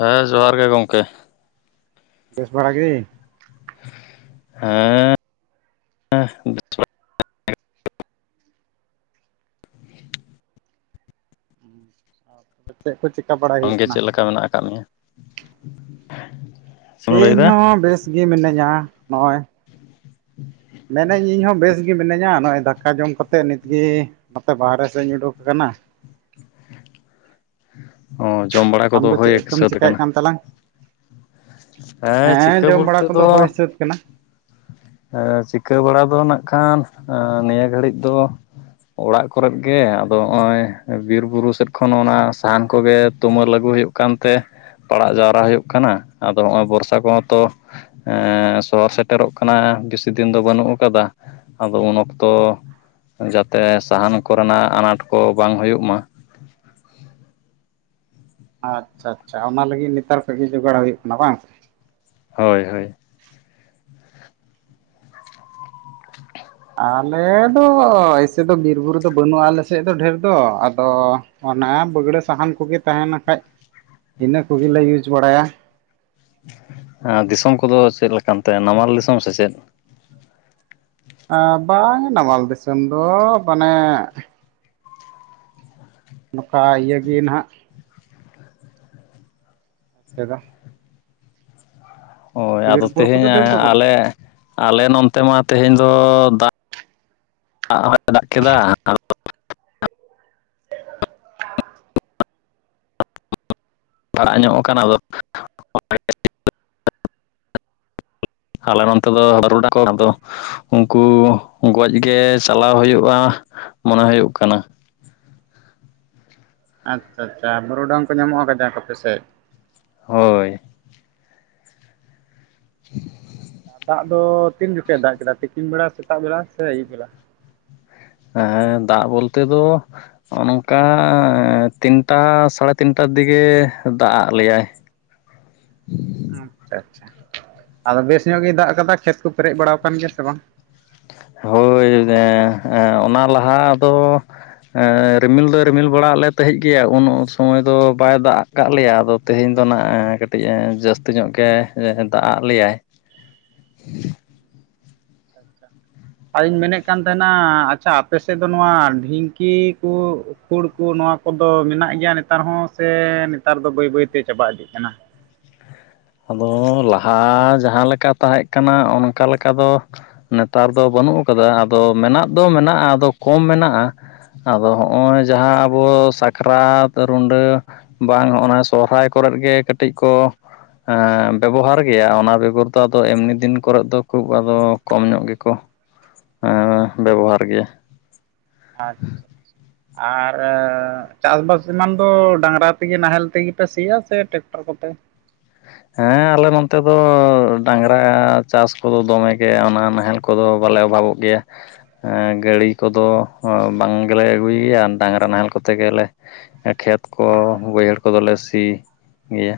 ᱦᱮᱸ ᱡᱚᱦᱟᱨ ᱜᱮ ᱜᱚᱝᱠᱮ᱾ ᱵᱮᱥ ᱵᱟᱲᱟ ᱜᱮ? ᱦᱮᱸ᱾ ᱦᱮᱸ [inaudible] [inaudible] [inaudible] ᱪᱮᱫ ᱠᱚ ᱪᱤᱠᱟᱹ ᱵᱟᱲᱟ ᱟᱢ ᱜᱮ ᱪᱮᱫ ᱞᱮᱠᱟ ᱢᱮᱱᱟᱜ ᱟᱠᱟᱫ ᱢᱮᱭᱟ? ᱪᱮᱢ ᱤᱧ ᱞᱟᱹᱭᱫᱟ ᱦᱚᱸ ᱵᱮᱥ ᱜᱮ ᱢᱤᱱᱟᱹᱧᱟ ᱱᱚᱜᱼᱚᱭ᱾ [inaudible] ᱢᱮᱱᱟᱹᱧ ᱤᱧ ᱦᱚᱸ ᱵᱮᱥ ᱜᱮ ᱢᱤᱱᱟᱹᱧᱟ ᱱᱚᱜᱼᱚᱭ ᱫᱟᱠᱟ ᱡᱚᱢ ᱠᱟᱛᱮᱫ ᱱᱤᱛ ᱜᱮ ᱱᱚᱛᱮ ᱵᱟᱨᱦᱮ ᱥᱮᱫ ᱤᱧ ᱩᱰᱩᱠ ᱟᱠᱟᱱᱟ᱾ ᱚ ᱡᱚᱢ ᱵᱟᱲᱟ ᱟᱢ ᱠᱚᱫᱚ ᱫᱚ ᱦᱳᱭ ᱪᱮᱫ ᱠᱚᱢ ᱥᱟᱹᱛ ᱪᱮᱠᱟᱭᱮᱫ ᱟᱠᱟᱱᱟ᱾ ᱠᱟᱱ ᱛᱟᱞᱟᱝ? ᱦᱮᱸ ᱪᱤᱠᱟᱹ ᱡᱚᱢ ᱵᱟᱲᱟ ᱵᱚᱞᱛᱮ ᱠᱚᱫᱚ ᱦᱳᱭ ᱥᱟᱹᱛ ᱠᱟᱱᱟ᱾ ᱮᱸ ᱪᱤᱠᱟᱹ ᱵᱟᱲᱟ ᱫᱚ ᱱᱟᱜ ᱠᱷᱟᱱ ᱟᱸ ᱱᱤᱭᱟᱹ ᱜᱷᱟᱹᱲᱤᱡ ᱫᱚ ᱚᱲᱟᱜ ᱠᱚᱨᱮᱫ ᱜᱮ ᱟᱫᱚ ᱱᱚᱜᱼᱚᱭ ᱵᱤᱨ ᱵᱩᱨᱩ ᱥᱮᱫ ᱠᱷᱚᱱ ᱚᱱᱟ ᱥᱟᱦᱟᱱ ᱠᱚᱜᱮ ᱛᱩᱢᱟᱹᱞ ᱟᱹᱜᱩ ᱦᱩᱭᱩᱜ ᱠᱟᱱᱛᱮ ᱯᱟᱲᱟᱜ ᱡᱟᱣᱨᱟ ᱦᱩᱭᱩᱜ ᱠᱟᱱᱟ ᱟᱫᱚ ᱦᱚᱸᱜᱼᱚᱭ ᱵᱚᱨᱥᱟ ᱠᱚᱦᱚᱸ ᱛᱚ ᱮᱸᱻ ᱥᱚᱦᱚᱨ ᱥᱮᱴᱮᱨᱚᱜ ᱠᱟᱱᱟ ᱵᱮᱥᱤ ᱫᱤᱱ ᱫᱚ ᱵᱟᱹᱱᱩᱜ ᱟᱠᱟᱫᱟ, ᱟᱫᱚ ᱩᱱ ᱚᱠᱛᱚ ᱡᱟᱛᱮ ᱥᱟᱦᱟᱱ ᱠᱚᱨᱮᱱᱟᱜ ᱟᱱᱟᱴ ᱠᱚ ᱵᱟᱝ ᱦᱩᱭᱩᱜ ᱢᱟ᱾ ᱟᱪᱪᱷᱟ ᱟᱪᱪᱷᱟ ᱚᱱᱟ ᱞᱟᱹᱜᱤᱫ ᱱᱮᱛᱟᱨ ᱠᱷᱡ ᱜᱮ ᱡᱚᱜᱟᱲ ᱦᱩᱭᱩᱜ ᱠᱟᱱᱟ ᱵᱟᱝ? ᱦᱳᱭ ᱦᱳᱭ᱾ ᱟᱞᱮᱫᱚ ᱮᱭᱥᱮ ᱫᱚ ᱵᱤᱨ ᱵᱩᱨᱩ ᱫᱚ ᱵᱟᱹᱱᱩᱜᱼᱟ ᱟᱞᱮ ᱥᱮᱫ ᱫᱚ ᱰᱷᱮᱨ ᱫᱚ ᱟᱫᱚ ᱚᱱᱟ ᱵᱟᱹᱜᱲᱟᱹ ᱥᱟᱦᱟᱱ ᱠᱚᱜᱮ ᱛᱟᱦᱮᱸᱱ ᱠᱷᱟᱡ ᱤᱱᱟᱹ ᱠᱚᱜᱮᱞᱮ ᱤᱨᱡᱽ ᱵᱟᱲᱟᱭᱟ᱾ ᱦᱮᱸ ᱫᱤᱥᱚᱢ ᱠᱚᱫᱚ ᱪᱮᱫ ᱞᱮᱠᱟᱱ ᱛᱮ ᱱᱟᱢᱟᱞ ᱫᱤᱥᱚᱢ ᱥᱮ ᱪᱮᱫ? ᱟ ᱵᱟᱝ ᱱᱟᱢᱟᱞ ᱫᱤᱥᱚᱢ ᱫᱚ ᱢᱟᱱᱮ ᱱᱚᱠᱟ ᱤᱭᱟᱹ ᱜᱮ ᱱᱟᱦᱟᱜ᱾ ᱥᱮᱨᱟ᱾ ᱦᱳᱭ ᱵᱤᱨ ᱟᱫᱚ ᱵᱩᱨᱩ ᱛᱮᱦᱮᱧ ᱠᱚᱫᱚ ᱰᱷᱮᱨ ᱫᱚ ᱵᱟᱹᱱᱩᱜᱼᱟ ᱟᱞᱮ᱾ ᱟᱞᱮ ᱱᱚᱱᱛᱮ ᱢᱟ ᱛᱮᱦᱮᱧ ᱫᱚ ᱫᱟᱜ ᱦᱚᱸᱭ ᱫᱟᱜ ᱠᱮᱫᱟ ᱟᱫᱚ᱾ ᱯᱟᱲᱟᱜ ᱧᱚᱜ ᱠᱟᱱᱟ ᱟᱫᱚ᱾ ᱟᱞᱮ ᱱᱚᱱᱛᱮ ᱫᱚ ᱵᱟᱨᱩᱰᱟᱝ ᱠᱚ ᱟᱫᱚ᱾ ᱩᱱᱠᱩ ᱜᱚᱡ ᱜᱮ ᱪᱟᱞᱟᱣ ᱦᱳᱭᱳᱜ-ᱟ ᱢᱚᱱᱮ ᱦᱳᱭᱳᱜ ᱠᱟᱱᱟ᱾ ᱟᱪ-ᱪᱷᱟ ᱟᱪᱪᱷᱟ ᱵᱟᱨᱩᱰᱟᱝ ᱠᱚ ᱧᱟᱢᱚᱜ-ᱟ ᱠᱟᱡᱟᱠ ᱟᱯᱮᱥᱮᱜ᱾ ᱦᱚᱭ᱾ [inaudible] ᱫᱟᱜ ᱫᱚ ᱛᱤᱱ ᱡᱚᱠᱷᱚᱡ ᱮ ᱫᱟᱜ ᱠᱮᱫᱟ ᱛᱤᱠᱤᱱ ᱵᱮᱲᱟ ᱥᱮᱛᱟᱜ ᱵᱮᱲᱟ ᱥᱮ ᱟᱹᱭᱩᱵ ᱵᱮᱞᱟ᱾ ᱦᱮᱸ ᱫᱟᱜ ᱵᱳᱞᱛᱮ ᱫᱚ᱾ ᱱᱚᱜ-ᱚ ᱱᱚᱝᱠᱟ ᱛᱤᱱᱴᱟ ᱥᱟᱲᱮ ᱛᱤᱱᱴᱟᱨ ᱫᱤᱜᱮ ᱫᱟᱜ ᱟᱜ ᱞᱮᱭᱟᱭ᱾ [inaudible] ᱟᱪ-ᱪᱷᱟ ᱟᱪᱪᱷᱟ ᱟᱫᱚ ᱵᱮᱥ ᱧᱚᱜ ᱜᱮᱭ ᱫᱟᱜ ᱠᱟᱫᱟ ᱠᱷᱮᱛ ᱠᱚ ᱯᱮᱨᱮᱜ ᱵᱟᱲᱟᱣ ᱠᱟᱱ ᱜᱮᱭᱟ ᱥᱮ ᱵᱟᱝ᱾ ᱦᱳᱭ ᱮᱫᱮ ᱦᱮᱸ ᱚᱱᱟ ᱞᱟᱦᱟ ᱫᱚ᱾ ᱦᱮᱸ ᱨᱤᱢᱤᱞ ᱫᱚᱭ ᱨᱤᱢᱤᱞ ᱵᱟᱲᱟᱜ ᱞᱮ ᱛᱟᱦᱮᱸᱜ ᱜᱮᱭᱟ ᱩᱱ ᱥᱚᱢᱚᱭ ᱫᱚ ᱵᱟᱭ ᱫᱟᱜ ᱠᱟᱜ ᱞᱮᱭᱟ ᱟᱫᱚ ᱛᱮᱦᱮᱧ ᱫᱚ ᱱᱟᱜ ᱮᱸ ᱠᱟᱹᱴᱤᱡ ᱮᱸ ᱡᱟᱹᱥᱛᱤ ᱧᱚᱜ ᱜᱮ ᱫᱟᱜ ᱟᱜ ᱞᱮᱭᱟᱭ᱾ [inaudible] ᱟᱪᱪᱷᱟ᱾ ᱟᱨ ᱤᱧ ᱢᱮᱱᱮᱜ ᱠᱟᱱ ᱛᱟᱦᱮᱱᱟ ᱟᱪᱪᱷᱟ ᱟᱯᱮ ᱥᱮᱫ ᱫᱚ ᱱᱚᱣᱟ ᱰᱷᱤᱝᱠᱤ ᱠᱩ᱾ ᱠᱷᱩᱲ ᱠᱩ ᱱᱚᱣᱟ ᱠᱚ ᱫᱚ ᱢᱮᱱᱟᱜ ᱜᱮᱭᱟ ᱱᱮᱛᱟᱨ ᱦᱚᱸ ᱥᱮ ᱱᱮᱛᱟᱨ ᱫᱚ ᱵᱟᱹᱭ ᱵᱟᱹᱭ ᱛᱮ ᱪᱟᱵᱟ ᱤᱫᱤᱜ ᱠᱟᱱᱟ᱾ ᱟᱫᱚ ᱞᱟᱦᱟ ᱡᱟᱸᱦᱟ ᱞᱮᱠᱟ ᱛᱟᱸᱦᱮᱜ ᱠᱟᱱᱟ ᱚᱱᱠᱟ ᱞᱮᱠᱟ ᱫᱚ᱾ ᱱᱮᱛᱟᱨ ᱫᱚ ᱵᱟᱹᱱᱩᱜ ᱠᱟᱫᱟ ᱟᱫᱚ ᱢᱮᱱᱟᱜ ᱫᱚ ᱢᱮᱱᱟᱜ-ᱟ ᱟᱫᱚ ᱠᱚᱢ ᱢᱮᱱᱟᱜ-ᱟ᱾ ᱟᱫᱚ ᱦᱚᱸᱜ-ᱚᱭ ᱡᱟᱸᱦᱟ ᱟᱵᱚ ᱥᱟᱠᱨᱟᱛ ᱨᱩᱰᱟᱹ᱾ ᱵᱟᱝ ᱦᱚᱸᱜᱚ ᱱᱟ ᱥᱚᱦᱨᱟᱭ ᱠᱚᱨᱮᱫ ᱜᱮ ᱠᱟᱹᱴᱤᱡ ᱠᱚ᱾ ᱮᱻ ᱵᱮᱵᱚᱦᱟᱨ ᱜᱮᱭᱟ ᱚᱱᱟ ᱵᱮᱜᱚᱨ ᱫᱚ ᱟᱫᱚ ᱮᱢᱱᱤ ᱫᱤᱱ ᱠᱚᱨᱮᱜ ᱫᱚ ᱠᱷᱩᱵ ᱟᱫᱚ ᱠᱚᱢ ᱧᱚᱜ ᱜᱮ ᱠᱚ᱾ ᱦᱮᱸ ᱫᱚ ᱵᱮᱵᱚᱦᱟᱨ ᱜᱮᱭᱟ᱾ ᱟᱪ-ᱪᱷᱟ ᱟᱪᱪᱷᱟ᱾ ᱟᱨ ᱮᱻ ᱪᱟᱥ-ᱵᱟᱥ ᱮᱢᱟᱱ ᱫᱚ ᱰᱟᱸᱝᱜᱨᱟ ᱛᱮᱜᱤ ᱱᱟᱦᱮᱞ ᱛᱮᱜᱤ ᱯᱮ ᱥᱤᱭᱟ ᱥᱮ ᱴᱮᱠᱴᱟᱨ ᱠᱚ ᱛᱮ᱾ ᱦᱮᱸ ᱟᱞᱮ ᱱᱚᱱᱛᱮ ᱫᱚ ᱰᱟᱸᱝᱜᱨᱟ ᱪᱟᱥ ᱠᱚ ᱫᱚ ᱫᱚᱢᱮ ᱜᱮ ᱚᱱᱟ ᱱᱟᱦᱮᱞ᱾ ᱠᱚ ᱫᱚ ᱵᱟᱞᱮ ᱚᱵᱷᱟᱵᱚᱜ ᱜᱮᱭᱟ᱾ ᱦᱮᱸ ᱜᱟᱹᱲᱤ ᱠᱚ ᱫᱚ ᱵᱟᱝ ᱜᱮ ᱞᱮ ᱟᱹᱜᱩᱭ ᱜᱮᱭᱟ ᱰᱟᱸᱝᱜᱨᱟ ᱱᱟᱦᱮᱞ ᱠᱚ ᱛᱮ ᱜᱮ ᱞᱮ᱾ ᱠᱷᱮᱛ ᱠᱚ ᱵᱟᱹᱭᱦᱟᱹᱲ ᱠᱚ ᱫᱚ ᱞᱮ ᱥᱤ ᱜᱮᱭᱟ᱾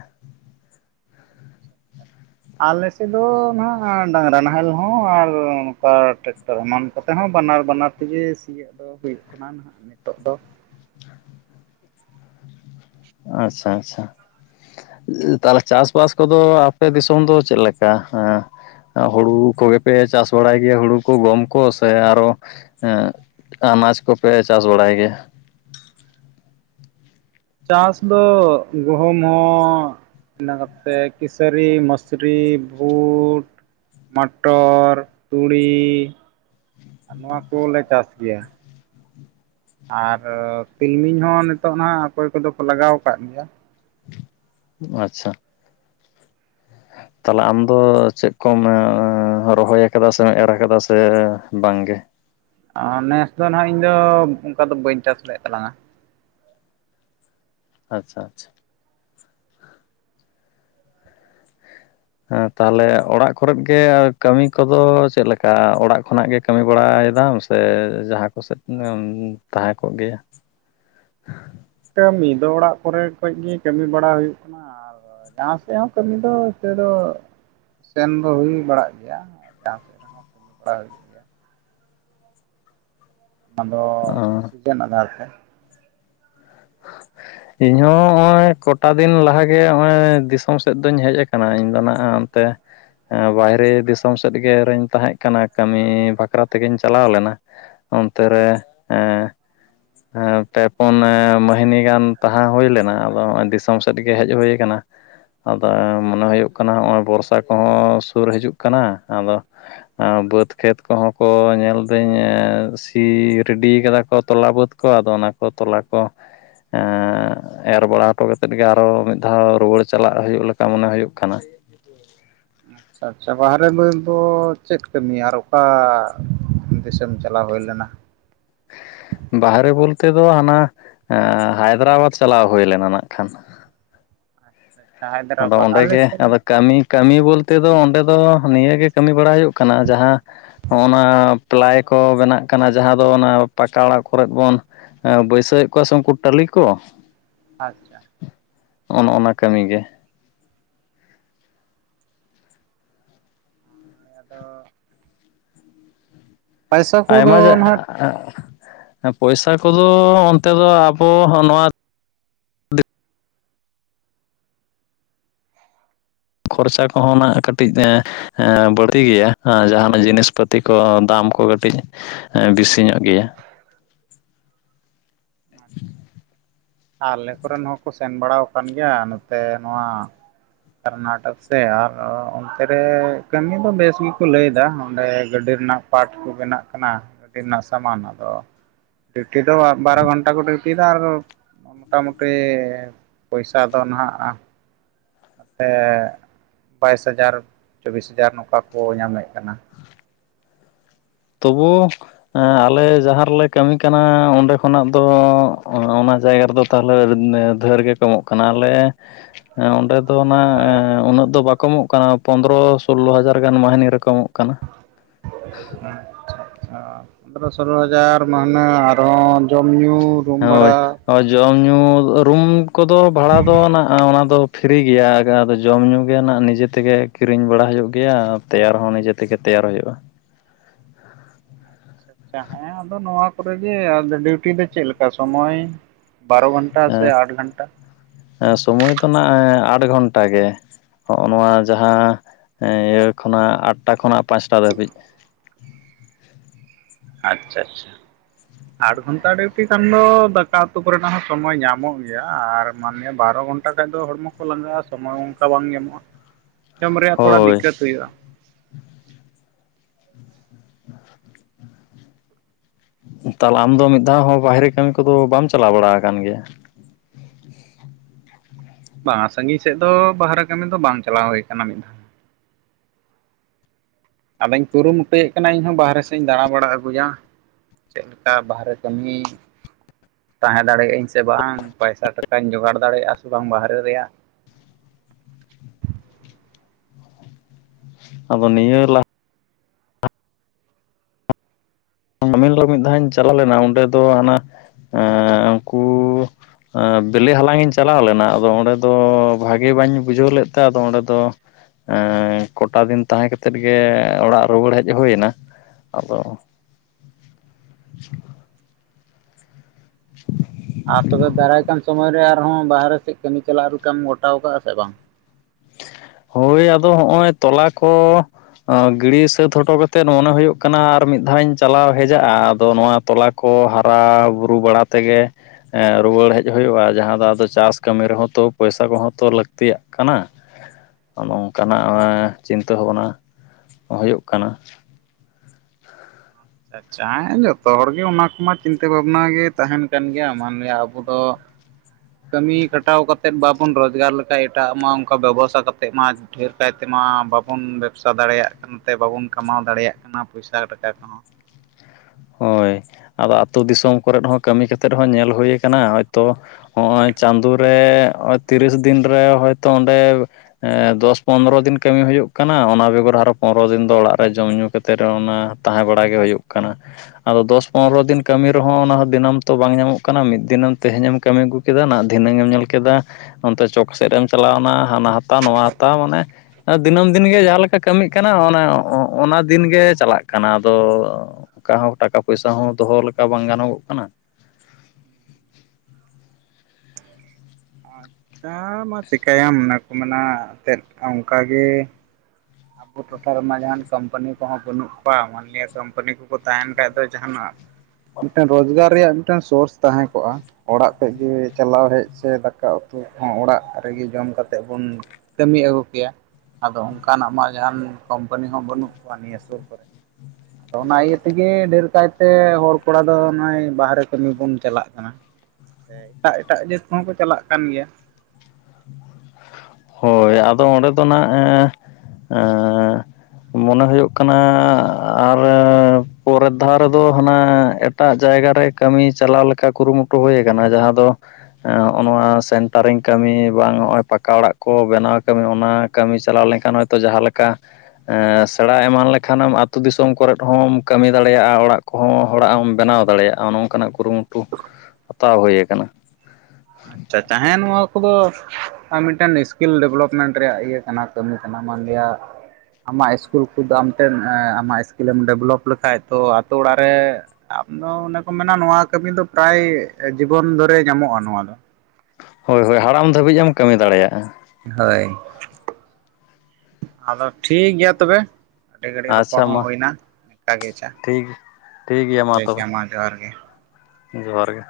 ᱟᱞᱮ ᱥᱮᱜ ᱫᱚ ᱱᱟᱦᱟᱜ ᱰᱟᱸᱝᱨᱟ ᱱᱟᱦᱮᱞ ᱦᱚᱸ ᱟᱨ ᱱᱚᱜ ᱱᱚᱝᱠᱟ ᱴᱮᱠᱴᱟᱨ ᱮᱢᱟᱱ ᱠᱚ ᱛᱮ ᱦᱚᱸ ᱵᱟᱱᱟᱨ ᱵᱟᱱᱟᱨ᱾ ᱛᱤᱜᱤ ᱥᱤᱭᱳᱜ ᱫᱚ ᱦᱩᱭᱩᱜ ᱠᱟᱱᱟ ᱱᱟᱦᱟᱜ ᱱᱤᱛᱚᱜ ᱫᱚ᱾ ᱟᱪ-ᱪᱷᱟ ᱟᱪᱪᱷᱟ᱾ ᱛᱟᱞᱮ ᱪᱟᱥ-ᱵᱟᱥ ᱠᱚ ᱫᱚ ᱟᱯᱮ ᱫᱤᱥᱚᱢ ᱫᱚ ᱪᱮᱫ ᱞᱮᱠᱟ ᱦᱮᱸ᱾ ᱦᱩᱲᱩ ᱠᱚ ᱜᱮ ᱯᱮ ᱪᱟᱥ ᱵᱟᱲᱟᱭ ᱜᱮᱭᱟ ᱦᱩᱲᱩ ᱠᱚ ᱜᱚᱢ ᱠᱚ ᱥᱮ ᱟᱨᱚ ᱮᱸᱜ᱾ ᱟᱱᱟᱡᱽ ᱠᱚ ᱯᱮ ᱪᱟᱥ ᱵᱟᱲᱟᱭ ᱜᱮᱭᱟ᱾ ᱪᱟᱥ ᱫᱚ ᱜᱩᱦᱩᱢ ᱦᱚᱸ᱾ ᱤᱱᱟᱹ ᱠᱟᱛᱮ ᱠᱤᱥᱟᱹᱨᱤ ᱢᱟᱹᱥᱨᱤ ᱵᱷᱩᱴ᱾ ᱢᱟᱴᱚᱨ ᱛᱩᱲᱤ ᱟᱨ ᱱᱚᱣᱟ ᱠᱩᱦᱚ ᱞᱮ ᱪᱟᱥ ᱜᱮᱭᱟ᱾ ᱟᱨ ᱛᱤᱞᱢᱤᱧ ᱦᱚᱸ ᱱᱤᱛᱚᱜ ᱱᱟᱦᱟᱜ ᱚᱠᱚᱭ ᱠᱚ ᱫᱚ ᱠᱚ ᱞᱟᱜᱟᱣ ᱠᱟᱫ ᱜᱮᱭᱟ᱾ ᱟᱪᱪᱷᱟ᱾ ᱛᱟᱞᱦᱮ ᱟᱢ ᱫᱚ ᱪᱮᱫ ᱠᱚᱢ ᱮᱻ ᱮᱻ ᱨᱚᱦᱚᱭ ᱠᱟᱫᱟ ᱥᱮᱢ ᱮᱨ ᱠᱟᱫᱟ ᱥᱮ ᱵᱟᱝ ᱜᱮ᱾ ᱱᱮᱥ ᱫᱚ ᱱᱟᱦᱟᱜ ᱤᱧ ᱫᱚ ᱚᱝᱠᱟ ᱫᱚ ᱵᱟᱹᱧ ᱪᱟᱥ ᱞᱮᱜ ᱛᱟᱞᱟᱝᱟ᱾ ᱟᱪᱪᱷᱟ ᱟᱪᱪᱷᱟ᱾ ᱛᱟᱦᱞᱮ ᱚᱲᱟᱜ ᱠᱚᱨᱮᱜ ᱜᱮ ᱠᱟᱹᱢᱤ ᱠᱚ ᱫᱚ ᱪᱮᱜ ᱞᱮᱠᱟ ᱚᱲᱟᱜ ᱠᱷᱚᱱᱟᱜ ᱜᱮ ᱠᱟᱹᱢᱤ ᱵᱟᱲᱟᱭ ᱫᱟᱢ ᱥᱮ ᱡᱟᱦᱟᱸ ᱠᱚ ᱥᱮᱫ ᱮᱢ ᱛᱟᱦᱮᱸ ᱠᱚᱜ ᱜᱮᱭᱟ? ᱠᱟᱹᱢᱤ ᱫᱚ ᱚᱲᱟᱜ ᱠᱚ ᱨᱮ ᱠᱷᱚᱡ ᱜᱮ ᱠᱟᱹᱢᱤ ᱵᱟᱲᱟ ᱦᱩᱭᱩᱜ ᱠᱟᱱᱟ᱾ ᱟᱫᱚ ᱡᱟᱦᱟᱸ ᱥᱮᱜ ᱦᱚᱸ ᱠᱟᱹᱢᱤ ᱫᱚ ᱛᱮ ᱫᱚ ᱥᱮᱱ ᱫᱚ ᱦᱩᱭ ᱵᱟᱲᱟᱜ ᱜᱮᱭᱟ, ᱡᱟᱦᱟᱸ [inaudible] ᱚᱱᱟ ᱫᱚ ᱚ ᱥᱤᱡᱮᱱ ᱟᱫᱷᱟᱨ ᱛᱮ᱾ ᱤᱧ ᱦᱚᱸ ᱦᱚᱜ-ᱚᱭ ᱠᱚᱴᱟ ᱫᱤᱱ ᱞᱟᱦᱟ ᱜᱮ ᱦᱚᱜ-ᱚᱭ ᱫᱤᱥᱚᱢ ᱥᱮᱜ ᱫᱩᱧ ᱦᱮᱡ ᱠᱟᱱᱟ ᱤᱧ ᱫᱚ ᱱᱟᱜ ᱚᱱᱛᱮ ᱵᱟᱦᱨᱮ ᱫᱤᱥᱚᱢ ᱥᱮᱫ ᱜᱮ ᱨᱮᱧ ᱛᱟᱦᱮᱸᱜ ᱠᱟᱱᱟ ᱠᱟᱹᱢᱤ ᱵᱷᱟᱠᱨᱟ ᱛᱮᱜᱮᱧ ᱪᱟᱞᱟᱣ ᱞᱮᱱᱟ᱾ ᱚᱱᱛᱮ ᱨᱮ ᱮᱸᱻᱮᱸ ᱯᱮ ᱯᱩᱱ ᱢᱟᱹᱦᱱᱮ ᱜᱟᱱ ᱛᱟᱦᱮᱸ ᱦᱩᱭ ᱞᱮᱱᱟ ᱟᱫᱚ ᱦᱚᱸᱜ-ᱚᱭ ᱫᱤᱥᱚᱢ ᱥᱮᱫ ᱜᱮ ᱦᱮᱡ ᱦᱳᱭ ᱠᱟᱱᱟ, ᱟᱫᱚ ᱮ ᱢᱚᱱᱮ ᱦᱩᱭᱩᱜ ᱠᱟᱱᱟ ᱦᱚᱸᱜᱼᱚᱭ ᱵᱚᱨᱥᱟ ᱠᱚᱦᱚᱸ ᱥᱩᱨ ᱦᱤᱡᱩᱜ ᱠᱟᱱᱟ ᱟᱫᱚ ᱟᱨ ᱵᱟᱹᱫᱽ ᱠᱷᱮᱛ ᱠᱚᱦᱚᱸ ᱠᱚ ᱧᱮᱞᱫᱟᱹᱧ ᱮᱸ ᱥᱤ ᱨᱮᱰᱤ ᱠᱟᱫᱟ ᱠᱚ ᱛᱚᱞᱟ ᱵᱟᱹᱫᱽ ᱠᱚ ᱟᱫᱚ ᱚᱱᱟ ᱠᱚ ᱛᱚᱞᱟ ᱠᱚ ᱮᱸ ᱮᱸ ᱮᱨ ᱵᱟᱲᱟ ᱦᱚᱴᱚ ᱠᱟᱛᱮᱫ ᱜᱮ ᱟᱨᱚ ᱢᱤᱫ ᱫᱷᱟᱣ ᱨᱩᱣᱟᱹᱲ ᱪᱟᱞᱟᱜ ᱦᱩᱭᱩᱜ ᱞᱮᱠᱟ ᱢᱚᱱᱮ ᱦᱩᱭᱩᱜ ᱠᱟᱱᱟ᱾ ᱪᱷᱟ ᱟᱪᱪᱷᱟ ᱵᱟᱦᱨᱮ ᱵᱮᱫᱷ ᱫᱚ ᱪᱮᱫ ᱠᱟᱹᱢᱤ ᱟᱨ ᱚᱠᱟ ᱫᱤᱥᱚᱢ ᱪᱟᱞᱟᱣ ᱦᱩᱭ ᱞᱮᱱᱟ᱾ ᱵᱟᱦᱨᱮ ᱵᱚᱞᱛᱮ ᱫᱚ ᱦᱟᱱᱟ ᱮᱸ ᱦᱟᱭᱫᱨᱟᱵᱟᱫᱽ ᱪᱟᱞᱟᱣ ᱦᱩᱭ ᱞᱮᱱᱟ ᱱᱟᱜ ᱠᱷᱟᱱ᱾ ᱟᱪᱪᱷᱟ ᱟᱫᱚ ᱦᱟᱭᱫᱨᱟᱵᱟᱫ ᱚᱸᱰᱮ ᱟᱞᱮ ᱜᱮ ᱥᱮᱫ ᱨᱮᱱ ᱟᱫᱚ ᱠᱟᱹᱢᱤ ᱠᱟᱹᱢᱤ ᱵᱚᱞᱛᱮ ᱫᱚ ᱚᱸᱰᱮ ᱫᱚ ᱱᱤᱭᱟᱹ ᱜᱮ ᱠᱟᱹᱢᱤ ᱵᱟᱲᱟ ᱦᱩᱭᱩᱜ ᱠᱟᱱᱟ ᱡᱟᱦᱟᱸ ᱦᱚᱸᱜᱼᱚ ᱱᱟ ᱯᱞᱟᱭ ᱠᱚ ᱵᱮᱱᱟᱜ ᱠᱟᱱᱟ ᱡᱟᱦᱟᱸ ᱫᱚ ᱚᱱᱟ ᱯᱟᱠᱟ ᱚᱲᱟᱜ ᱠᱚᱨᱮᱫ ᱵᱚᱱ ᱦᱮᱸ ᱵᱟᱹᱭᱥᱟᱹᱭᱣᱮᱫ ᱠᱚᱣᱟ ᱥᱮ ᱩᱱᱠᱩ ᱴᱟᱹᱟᱞᱤ ᱠᱚ, ᱟᱪᱪᱷᱟ᱾ ᱚᱱ ᱚᱱᱟ ᱠᱟᱹᱢᱤ ᱜᱮ᱾ ᱟᱫᱚ ᱯᱟᱭᱥᱟ ᱟᱭᱢᱟ ᱡᱟ ᱠᱚᱫᱚ ᱱᱟᱦᱟᱜ ᱮᱸ, ᱯᱚᱭᱥᱟ ᱠᱚᱫᱚ ᱚᱱᱛᱮ ᱫᱚ ᱟᱵᱚ ᱱᱚᱣᱟ ᱠᱷᱚᱨᱪᱟ ᱠᱚᱦᱚᱸ ᱱᱟᱜ ᱠᱟᱹᱴᱤᱡ ᱮᱸ ᱮᱸ ᱵᱟᱹᱲᱛᱤ ᱜᱮᱭᱟ ᱮᱸ ᱡᱟᱦᱟᱱᱟᱜ ᱡᱤᱱᱤᱥ ᱯᱟᱹᱛᱤ ᱠᱚ ᱫᱟᱢ ᱠᱚ ᱠᱟᱹᱴᱤᱡ ᱮ ᱵᱮᱥᱤ ᱧᱚᱜ ᱜᱮᱭᱟ᱾ ᱟᱪᱪᱷᱟ ᱟᱪᱪᱷᱟ᱾ ᱟᱞᱮ ᱠᱚᱨᱮᱱ ᱦᱚᱸᱠᱚ ᱥᱮᱱ ᱵᱟᱲᱟᱶ ᱟᱠᱟᱱ ᱜᱮᱭᱟ ᱱᱚᱛᱮ ᱱᱚᱣᱟ ᱠᱚᱨᱱᱟᱴᱚᱠ ᱥᱮ, ᱟᱨ ᱚᱱᱛᱮ ᱨᱮ ᱠᱟᱹᱢᱤ ᱫᱚ ᱵᱮᱥ ᱜᱮᱠᱚ ᱞᱟᱹᱭᱮᱫᱟ ᱚᱸᱰᱮ ᱜᱟᱹᱰᱤ ᱨᱮᱱᱟᱜ ᱯᱟᱴ ᱠᱚ ᱵᱮᱱᱟᱜ ᱠᱟᱱᱟ ᱜᱟᱹᱰᱤ ᱨᱮᱱᱟᱜ ᱥᱟᱢᱟᱱ ᱟᱫᱚ ᱰᱤᱭᱩᱴᱤ ᱫᱚ ᱵᱟᱨᱚ ᱜᱷᱚᱱᱴᱟ ᱠᱚ ᱰᱤᱜᱩᱴᱤ ᱫᱚ ᱟᱨ ᱢᱚᱴᱟᱢᱩᱴᱤ ᱯᱚᱭᱥᱟ ᱫᱚ ᱱᱟᱦᱟᱜ-ᱟ ᱮ ᱵᱟᱭᱤᱥ ᱦᱟᱡᱟᱨ ᱪᱚᱵᱽᱵᱤᱥ ᱦᱟᱡᱟᱨ ᱱᱚᱝᱠᱟ ᱠᱚ ᱧᱟᱢᱮᱫ ᱠᱟᱱᱟ᱾ ᱛᱚᱵᱩ ᱮᱸ ᱟᱞᱮ ᱡᱟᱦᱟᱸ ᱨᱮᱞᱮ ᱠᱟᱹᱢᱤ ᱠᱟᱱᱟ ᱚᱸᱰᱮ ᱠᱷᱚᱱᱟᱜ ᱫᱚ ᱚᱱᱟ ᱡᱟᱭᱜᱟ ᱨᱮᱫᱚ ᱛᱟᱞᱦᱮ ᱫᱷᱮᱨ ᱜᱮᱠᱚ ᱚᱢᱚᱜ ᱠᱟᱱᱟ ᱟᱞᱮ ᱮᱸ ᱚᱸᱰᱮ ᱟᱫᱚ ᱚᱱᱟ ᱮᱸ ᱩᱱᱟᱹᱜ ᱫᱚ ᱵᱟᱠᱚ ᱮᱢᱚᱜ ᱠᱟᱱᱟ ᱯᱚᱱᱫᱨᱚ ᱥᱳᱞᱞᱳ ᱦᱟᱡᱟᱨ ᱜᱟᱱ ᱢᱟᱦᱱᱮ ᱨᱮᱠᱚ ᱮᱢᱚᱜ ᱠᱟᱱᱟ᱾ [inaudible] ᱟᱪᱪᱷᱟ ᱯᱚᱱᱫᱨᱚ ᱥᱳᱞᱳ ᱦᱟᱡᱟᱨ ᱢᱟᱦᱱᱟᱹ ᱟᱨᱦᱚᱸ ᱡᱚᱢ ᱧᱩ ᱨᱩᱢ ᱵᱷᱟᱲᱟ ᱦᱳᱭ᱾ ᱡᱚᱢ ᱧᱩ ᱨᱩᱢ ᱠᱚᱫᱚ ᱵᱷᱟᱲᱟ ᱫᱚ ᱱᱟᱜ ᱚᱱᱟ ᱫᱚ ᱯᱷᱤᱨᱤ ᱜᱮᱭᱟ ᱟ ᱟᱫᱚ ᱡᱚᱢ ᱧᱩ ᱜᱮ ᱱᱟᱜ ᱱᱤᱡᱮ ᱛᱮᱜᱮ ᱠᱤᱨᱤᱧ ᱵᱟᱲᱟ ᱦᱩᱭᱩᱜ ᱜᱮᱭᱟ, ᱛᱮᱭᱟᱨ ᱦᱚᱸ ᱱᱤᱡᱮ ᱛᱮᱜᱮ ᱛᱮᱭᱟᱨ ᱦᱩᱭᱩᱜᱼᱟ ᱾ ᱛᱟᱦᱮᱸ ᱟᱫᱚ ᱱᱚᱣᱟ ᱠᱚᱨᱮᱜᱮ ᱟᱫᱚ ᱰᱤᱭᱩᱴᱤ ᱫᱚ ᱪᱮᱫ ᱞᱮᱠᱟ ᱥᱚᱢᱚᱭᱼᱼ ᱵᱟᱨᱚ ᱜᱷᱚᱱᱴᱟ ᱥᱮ ᱟᱴ ᱜᱷᱚᱱᱴᱟᱼᱼ ᱥᱚᱢᱚᱭ ᱫᱚ ᱱᱟᱜ ᱟᱴ ᱜᱷᱚᱱᱴᱟ ᱜᱮ ᱾ ᱦᱚᱜᱼᱚ ᱱᱚᱣᱟ ᱡᱟᱦᱟᱸ ᱤᱭᱟᱹ ᱠᱷᱚᱱᱟᱜ ᱟᱴᱴᱟ ᱠᱷᱚᱱᱟᱜ ᱯᱟᱸᱪᱴᱟ ᱫᱷᱟᱹᱵᱤᱡ ᱾ ᱟᱪᱪᱷᱟ ᱟᱪᱪᱷᱟ ᱾ ᱟᱴ ᱜᱷᱚᱱᱴᱟ ᱰᱤᱭᱩᱴᱤ ᱠᱷᱟᱱ ᱫᱚ ᱫᱟᱠᱟ ᱩᱛᱩ ᱠᱚᱨᱮᱱᱟᱜ ᱦᱚᱸ ᱥᱚᱢᱚᱭ ᱧᱟᱢᱚᱜ ᱜᱮᱭᱟ, ᱟᱨ ᱢᱟᱱᱮ ᱵᱟᱨᱳ ᱜᱷᱚᱱᱴᱟᱼᱼ ᱜᱷᱚᱱᱴᱟ ᱠᱷᱟᱱ ᱫᱚ ᱦᱚᱲᱢᱚ ᱠᱚ ᱞᱟᱱᱜᱟᱜᱼᱟ ᱥᱚᱢᱚᱭ ᱚᱱᱠᱟ ᱵᱟᱝ ᱧᱟᱢᱚᱜᱼᱟ, ᱡᱚᱢ ᱨᱮᱭᱟᱜ ᱛᱷᱚᱲᱟ ᱦᱳᱭ ᱫᱤᱠᱠᱟᱛ ᱦᱩᱭᱩᱜᱼᱟ ᱾ ᱛᱟᱦᱚᱞᱮ ᱟᱢ ᱫᱚ ᱢᱤᱫ ᱫᱷᱟᱣ ᱦᱚᱸ ᱵᱟᱭᱨᱮ ᱠᱟᱹᱢᱤ ᱠᱚᱫᱚ ᱵᱟᱢ ᱪᱟᱞᱟᱣ ᱵᱟᱲᱟ ᱟᱠᱟᱱ ᱜᱮᱭᱟ? ᱵᱟᱝᱟ ᱥᱟᱺᱜᱤᱧ ᱥᱮᱫ ᱫᱚ ᱵᱟᱦᱨᱮ ᱠᱟᱹᱢᱤ ᱫᱚ ᱵᱟᱝ ᱪᱟᱞᱟᱣ ᱦᱩᱭ ᱟᱠᱟᱱᱟ ᱢᱤᱫ ᱫᱷᱟᱣ ᱾ ᱟᱫᱚᱧ ᱠᱩᱨᱩᱢᱩᱴᱩᱭᱮᱫ ᱠᱟᱱᱟ ᱤᱧ ᱦᱚᱸ ᱵᱟᱦᱨᱮ ᱥᱮᱫ ᱤᱧ ᱫᱟᱬᱟ ᱵᱟᱲᱟ ᱟᱹᱜᱩᱭᱟ ᱾ ᱪᱮᱫ ᱞᱮᱠᱟ ᱵᱟᱦᱨᱮ ᱠᱟᱹᱢᱤᱼᱼ ᱛᱟᱦᱮᱸ ᱫᱟᱲᱮᱭᱟᱜ ᱤᱧ ᱥᱮ ᱵᱟᱝ, ᱯᱟᱭᱥᱟ ᱴᱟᱠᱟᱧ ᱡᱚᱜᱟᱲ ᱫᱟᱲᱮᱭᱟᱜᱼᱟ ᱥᱮ ᱵᱟᱝ ᱵᱟᱦᱨᱮ ᱨᱮᱭᱟᱜ ᱾ ᱟᱫᱚ ᱱᱤᱣᱮ ᱞᱟᱦᱼᱼ ᱛᱟᱢᱤᱞ ᱨᱮ ᱢᱤᱫ ᱫᱷᱟᱣ ᱤᱧ ᱪᱟᱞᱟᱣ ᱞᱮᱱᱟ ᱚᱸᱰᱮ ᱫᱚ ᱦᱟᱱᱟ ᱩᱱᱠᱩᱼᱼ ᱵᱤᱞᱤ ᱦᱟᱞᱟᱝ ᱤᱧ ᱪᱟᱞᱟᱣ ᱞᱮᱱᱟ, ᱟᱫᱚ ᱚᱸᱰᱮ ᱫᱚ ᱵᱷᱟᱜᱤ ᱵᱟᱹᱧ ᱵᱩᱡᱷᱟᱹᱣ ᱞᱮᱫ ᱛᱮ ᱟᱫᱚ ᱚᱸᱰᱮ ᱫᱚᱼᱼ ᱠᱚᱴᱟ ᱫᱤᱱ ᱛᱟᱦᱮᱸ ᱠᱟᱛᱮᱫ ᱜᱮ ᱚᱲᱟᱜ ᱨᱩᱣᱟᱹᱲ ᱦᱮᱡ ᱦᱩᱭᱱᱟ ᱾ ᱟᱫᱚᱼᱼ ᱟᱪᱪᱷᱟ ᱾ [inaudible] ᱟᱨ ᱛᱚᱵᱮ ᱫᱟᱨᱟᱭ ᱠᱟᱱ ᱥᱚᱢᱚᱭ ᱨᱮ ᱟᱨᱦᱚᱸ ᱵᱟᱦᱨᱮ ᱥᱮᱫ ᱠᱟᱹᱢᱤ ᱪᱟᱞᱟᱜ ᱞᱮᱠᱟᱢ ᱜᱚᱴᱟᱣ ᱠᱟᱜᱼᱟ ᱥᱮ ᱵᱟᱝ? ᱦᱳᱭ ᱟᱫᱚ ᱦᱚᱜᱼᱚᱭ ᱛᱚᱞᱟ ᱠᱚᱼᱼ ᱜᱤᱰᱤ ᱥᱟᱹᱛ ᱦᱚᱴᱚ ᱠᱟᱛᱮᱫ ᱦᱚᱱᱚᱜᱼᱟ ᱢᱚᱱᱮ ᱦᱩᱭᱩᱜ ᱠᱟᱱᱟ ᱟᱨ ᱢᱤᱫ ᱫᱷᱟᱣ ᱤᱧ ᱪᱟᱞᱟᱣ ᱦᱮᱡᱟᱜᱼᱟ ᱾ ᱟᱫᱚ ᱱᱚᱣᱟ ᱛᱚᱞᱟᱼᱼ ᱠᱚ ᱦᱟᱨᱟ ᱵᱩᱨᱩ ᱵᱟᱲᱟ ᱛᱮᱜᱮᱼᱼ ᱮ ᱨᱩᱣᱟᱲ ᱦᱮᱡ ᱦᱩᱭᱩᱜᱼᱟ, ᱡᱟᱦᱟᱸ ᱫᱚ ᱟᱫᱚ ᱪᱟᱥ ᱠᱟᱹᱢᱤ ᱨᱮᱦᱚᱸ ᱛᱚ ᱯᱚᱭᱥᱟ ᱠᱚᱦᱚᱸ ᱛᱚ ᱞᱟᱹᱠᱛᱤᱭᱟᱜ ᱠᱟᱱᱟ ᱾ ᱚᱱᱮ ᱚᱝᱠᱟᱱᱟᱜ ᱪᱤᱱᱛᱟᱹ ᱵᱷᱟᱵᱽᱱᱟ ᱦᱩᱭᱩᱜ ᱠᱟᱱᱟ ᱾ ᱟᱪᱪᱷᱟ ᱮᱸ ᱡᱚᱛᱚ ᱦᱚᱲ ᱜᱮ ᱚᱱᱟ ᱠᱚᱢᱟ ᱪᱤᱱᱛᱟᱹ ᱵᱷᱟᱵᱱᱟ ᱜᱮ ᱛᱟᱦᱮᱱ ᱠᱟᱱ ᱜᱮᱭᱟ, ᱢᱟᱱᱞᱤᱭᱟ ᱟᱵᱚ ᱫᱚᱼᱼ ᱠᱟᱹᱢᱤ ᱠᱷᱟᱴᱟᱣ ᱠᱟᱛᱮᱫ ᱵᱟᱵᱚᱱ ᱨᱚᱡᱽᱜᱟᱨ ᱞᱮᱠᱷᱟᱡ ᱮᱴᱟᱜ ᱢᱟ ᱚᱱᱠᱟ ᱵᱮᱵᱚᱥᱟ ᱠᱟᱛᱮᱫ ᱢᱟᱼᱼ ᱰᱷᱮᱨ ᱠᱟᱭᱛᱮᱢᱟ ᱵᱟᱵᱚᱱ ᱵᱮᱵᱽᱥᱟ ᱫᱟᱲᱮᱭᱟᱜᱼᱟ ᱾ ᱱᱚᱛᱮ ᱵᱟᱵᱚᱱ ᱠᱟᱢᱟᱣ ᱫᱟᱲᱮᱭᱟᱜ ᱠᱟᱱᱟ ᱯᱚᱭᱥᱟ ᱴᱟᱠᱟ ᱠᱚᱦᱚᱸ ᱾ ᱦᱚᱭ ᱟᱫᱚ ᱟᱛᱩ ᱫᱤᱥᱚᱢ ᱠᱚᱨᱮᱫ ᱦᱚᱸ ᱠᱟᱹᱢᱤ ᱠᱟᱛᱮᱫ ᱦᱚᱸ ᱧᱮᱞ ᱦᱩᱭ ᱠᱟᱱᱟ ᱦᱚᱭᱛᱳᱼᱼ ᱦᱚᱜᱼᱚᱭ ᱪᱟᱸᱫᱚ ᱨᱮ ᱦᱚᱭ ᱛᱤᱨᱤᱥ ᱫᱤᱱ ᱨᱮ ᱦᱚᱭᱛᱳ ᱚᱸᱰᱮᱼᱼ ᱮ ᱫᱚᱥ ᱯᱚᱱᱨᱚ ᱫᱤᱱ ᱠᱟᱹᱢᱤ ᱦᱩᱭᱩᱜ ᱠᱟᱱᱟ ᱾ ᱚᱱᱟ ᱵᱮᱜᱚᱨ ᱟᱨᱚ ᱯᱚᱱᱨᱚ ᱫᱤᱱ ᱫᱚ ᱚᱲᱟᱜ ᱨᱮ ᱡᱚᱢ ᱧᱩ ᱠᱟᱛ ᱛᱮ ᱨᱮ ᱚᱱᱟ ᱛᱟᱦᱮᱸ ᱵᱟᱲᱟ ᱜᱮ ᱦᱩᱭᱩᱜ ᱠᱟᱱᱟ ᱾ ᱟᱫᱚ ᱫᱚᱥ ᱯᱚᱱᱨᱚ ᱫᱤᱱ ᱠᱟᱹᱢᱤ ᱨᱮᱦᱚ ᱚᱱᱟ ᱦᱚ ᱫᱤᱱᱟᱹᱢ ᱛᱚ ᱵᱟᱝ ᱧᱟᱢᱚᱜ ᱠᱟᱱᱟ, ᱢᱤᱫ ᱫᱤᱱᱮᱢ ᱛᱮᱦᱮᱧ ᱮᱢ ᱠᱟᱹᱢᱤ ᱟᱹᱜᱩ ᱠᱮᱫᱟ ᱱᱟᱜ ᱫᱷᱤᱱᱟᱹᱝ ᱮᱢ ᱧᱮᱞ ᱠᱮᱫᱟ ᱚᱱᱛᱮ ᱪᱚᱠ ᱥᱮᱫ ᱮᱢ ᱪᱟᱞᱟᱣ ᱮᱱᱟᱼᱼ ᱦᱟᱱᱟ ᱦᱟᱛᱟᱣ ᱱᱚᱣᱟ ᱦᱟᱛᱟᱣ ᱢᱟᱱᱮᱼᱼ ᱫᱤᱱᱟᱹᱢ ᱫᱤᱱᱜᱮ ᱡᱟᱦᱟ ᱞᱮᱠᱟ ᱠᱟᱹᱢᱤᱜ ᱠᱟᱱᱟ ᱚᱱᱮ ᱚᱱᱟ ᱫᱤᱱ ᱜᱮ ᱪᱟᱞᱟᱜ ᱠᱟᱱᱟ, ᱟᱫᱚᱼᱼ ᱚᱠᱟ ᱦᱚ ᱴᱟᱠᱟ ᱯᱚᱭᱥᱟ ᱦᱚ ᱫᱚᱦᱚ ᱞᱮᱠᱟ ᱵᱟᱝ ᱜᱟᱱᱚᱜᱚᱜ ᱠᱟᱱᱟ ᱾ ᱪᱟ ᱢᱟ ᱪᱤᱠᱟᱹᱭᱟᱢ ᱚᱱᱟᱠᱚ ᱢᱮᱱᱟ ᱛᱮᱫ ᱚᱱᱠᱟ ᱜᱮ ᱾ ᱟᱵᱚ ᱴᱚᱴᱷᱟ ᱨᱮᱢᱟ ᱡᱟᱦᱟᱱ ᱠᱟᱹᱢᱯᱟᱱᱤ ᱠᱚᱦᱚᱸ ᱵᱟᱹᱱᱩᱜ ᱠᱚᱣᱟ, ᱢᱟᱱ ᱵᱚᱞᱮ ᱠᱳᱢᱯᱟᱱᱤ ᱠᱚᱠᱚ ᱛᱟᱦᱮᱱ ᱠᱷᱟᱡ ᱫᱚ ᱡᱟᱦᱟ ᱱᱟᱜᱼᱼ ᱢᱤᱫᱴᱮᱱ ᱨᱳᱡᱽᱜᱟᱨ ᱨᱮᱭᱟᱜ ᱢᱤᱫᱴᱮᱱ ᱥᱳᱨᱥ ᱛᱟᱦᱮ ᱠᱚᱜᱼᱟ ᱾ ᱚᱲᱟᱜ ᱠᱷᱚᱡ ᱜᱮ ᱪᱟᱞᱟᱣ ᱦᱮᱡ ᱥᱮ ᱫᱟᱠᱟ ᱩᱛᱩ ᱠᱚᱦᱚ ᱚᱲᱟᱜ ᱨᱮᱜᱮ ᱡᱚᱢ ᱠᱟᱛᱮᱫ ᱵᱚᱱᱼᱼ ᱠᱟᱹᱢᱤ ᱟᱹᱜᱩ ᱠᱮᱭᱟ ᱟᱫᱚ ᱚᱱᱠᱟᱱᱟᱜ ᱢᱟ ᱡᱟᱦᱟᱱ ᱠᱳᱢᱯᱟᱱᱤ ᱦᱚ ᱵᱟᱹᱱᱩᱜ ᱠᱚᱣᱟ ᱱᱤᱭᱟᱹ ᱥᱩᱨ ᱠᱚᱨᱮ ᱾ ᱟᱫᱚ ᱚᱱᱟ ᱤᱭᱟᱹ ᱛᱮᱜᱮ ᱰᱷᱮᱨ ᱠᱟᱭᱛᱮ ᱦᱚᱲ ᱠᱚᱲᱟ ᱫᱚ ᱱᱚᱜᱼᱚᱭ ᱵᱟᱦᱨᱮ ᱠᱟᱹᱢᱤ ᱵᱚᱱ ᱪᱟᱞᱟᱜ ᱾ ᱠᱟᱱᱟ ᱥᱮ ᱮᱴᱟᱜ ᱮᱴᱟᱜ ᱡᱟᱹᱛ ᱠᱚᱦᱚ ᱠᱚ ᱪᱟᱞᱟᱜ ᱠᱟᱱ ᱜᱮᱭᱟ᱾ ᱦᱳᱭ ᱟᱫᱚ ᱚᱸᱰᱮ ᱫᱚ ᱱᱟᱜ ᱮᱸ ᱮᱸᱻ᱾ ᱢᱚᱱᱮ ᱦᱳᱭᱩᱜ ᱠᱟᱱᱟ ᱟᱨ ᱯᱚᱨᱮᱨ ᱫᱷᱟᱣ ᱨᱮᱫᱚ ᱦᱟᱱᱟ ᱮᱴ ᱴᱟᱜ ᱡᱟᱭᱜᱟ ᱨᱮ ᱠᱟᱹᱢᱤ ᱪᱟᱞᱟᱣ ᱞᱮᱠᱟ ᱠᱩᱨᱩᱢᱩᱴᱩ ᱦᱩᱭ ᱠᱟᱱᱟ ᱡᱟᱦᱟᱸ ᱫᱚ ᱮ ᱦᱚᱸᱷ-ᱚ ᱱᱚᱣᱟ ᱥᱮᱱᱴᱟᱨᱤᱝ ᱠᱟᱹᱢᱤ ᱵᱟᱝ ᱦᱚᱸᱜᱼᱚᱭ ᱯᱟᱠᱟ ᱚᱲᱟᱜ ᱠᱚ ᱵᱮᱱᱟᱣ ᱠᱟᱹᱢᱤ ᱚᱱᱟ ᱠᱟᱹᱢᱤ ᱪᱟᱞᱟᱣ ᱞᱮᱱᱠᱷᱟᱱ ᱦᱚᱭᱛᱳ ᱡᱟᱦᱟᱸ ᱞᱮᱠᱟ ᱮᱸ ᱥᱮᱬᱟ ᱮᱢᱟᱱ ᱞᱮᱠᱷᱟᱱᱮᱢ ᱟᱛᱳ ᱫᱤᱥᱚᱢ ᱠᱚᱨᱮᱫ ᱦᱚᱢ ᱠᱟᱹᱢᱤ ᱫᱟᱲᱮᱭᱟᱜᱼᱟ ᱚᱲᱟᱜ ᱠᱚᱦᱚᱸ ᱦᱚᱲᱟᱜ ᱮᱢ ᱵᱮᱱᱟᱣ ᱫᱟᱲᱮᱭᱟᱜᱼᱟ ᱱᱚᱜ ᱚᱝᱠᱟᱱᱟᱜ ᱠᱩᱨᱩᱢᱩᱴᱩ ᱦᱟᱛᱟᱣ ᱦᱩᱭᱩ ᱠᱟᱱᱟ᱾ ᱪᱟ-ᱪᱟ ᱦᱮᱸ ᱱᱚᱣᱟ ᱠᱚᱫᱚ ᱟ ᱢᱤᱫᱴᱮᱱ ᱤᱥᱠᱤᱞ ᱰᱮᱵᱷᱞᱚᱯᱢᱮᱱᱴ ᱨᱮᱭᱟᱜ ᱤᱭᱟᱹ ᱠᱟᱱᱟ᱾ ᱠᱟᱹᱢᱤ ᱠᱟᱱᱟ ᱢᱟᱱᱞᱤᱭᱟ ᱟᱢᱟᱜ ᱤᱥᱠᱩᱞ ᱠᱷᱩᱫ ᱟᱢ ᱛᱮᱢ ᱟᱢᱟᱜ ᱤᱥᱠᱤᱞ ᱮᱢ ᱰᱮᱵᱷᱞᱚᱯ ᱞᱮᱠᱷᱟᱡ ᱛᱚ ᱟᱛᱳ ᱚᱲᱟᱜ ᱨᱮ ᱴᱟᱢ ᱫᱚ ᱚᱱᱮ ᱠᱚ ᱢᱮᱱᱟ ᱱᱚᱣᱟ ᱠᱟᱹᱢᱤ ᱫᱚ ᱯᱨᱟᱭ ᱡᱤᱵᱚᱱ ᱫᱷᱚᱨᱮ ᱧᱟᱢᱚᱜᱼᱟ ᱱᱚᱣᱟ ᱫᱚ᱾ ᱦᱳᱭ ᱦᱳᱭ ᱦᱟᱲᱟᱢ ᱫᱷᱟᱹᱵᱤᱡ ᱮᱢ ᱠᱟᱹᱢᱤ ᱫᱟᱲᱮᱭᱟᱜᱼᱟ᱾ ᱦᱳᱭ ᱟᱫᱚ ᱴᱷᱤᱠ ᱜᱮᱭᱟ ᱛᱚᱵᱮ᱾ ᱟᱹᱰᱤ ᱜᱷᱟᱹᱲᱤᱡ ᱨᱚᱯᱚᱲ ᱟᱪᱪᱷᱟ ᱦᱚᱸ ᱢᱟ ᱦᱩᱭᱱᱟ ᱚᱝᱠᱟ ᱜᱮ ᱡᱟ ᱴᱷᱤᱠ ᱴᱷᱤᱠ ᱜᱮᱭᱟ ᱢᱟ ᱡᱚᱸᱦᱟᱨ ᱜᱮ᱾ ᱡᱚᱸᱦᱟᱨ ᱜᱮ᱾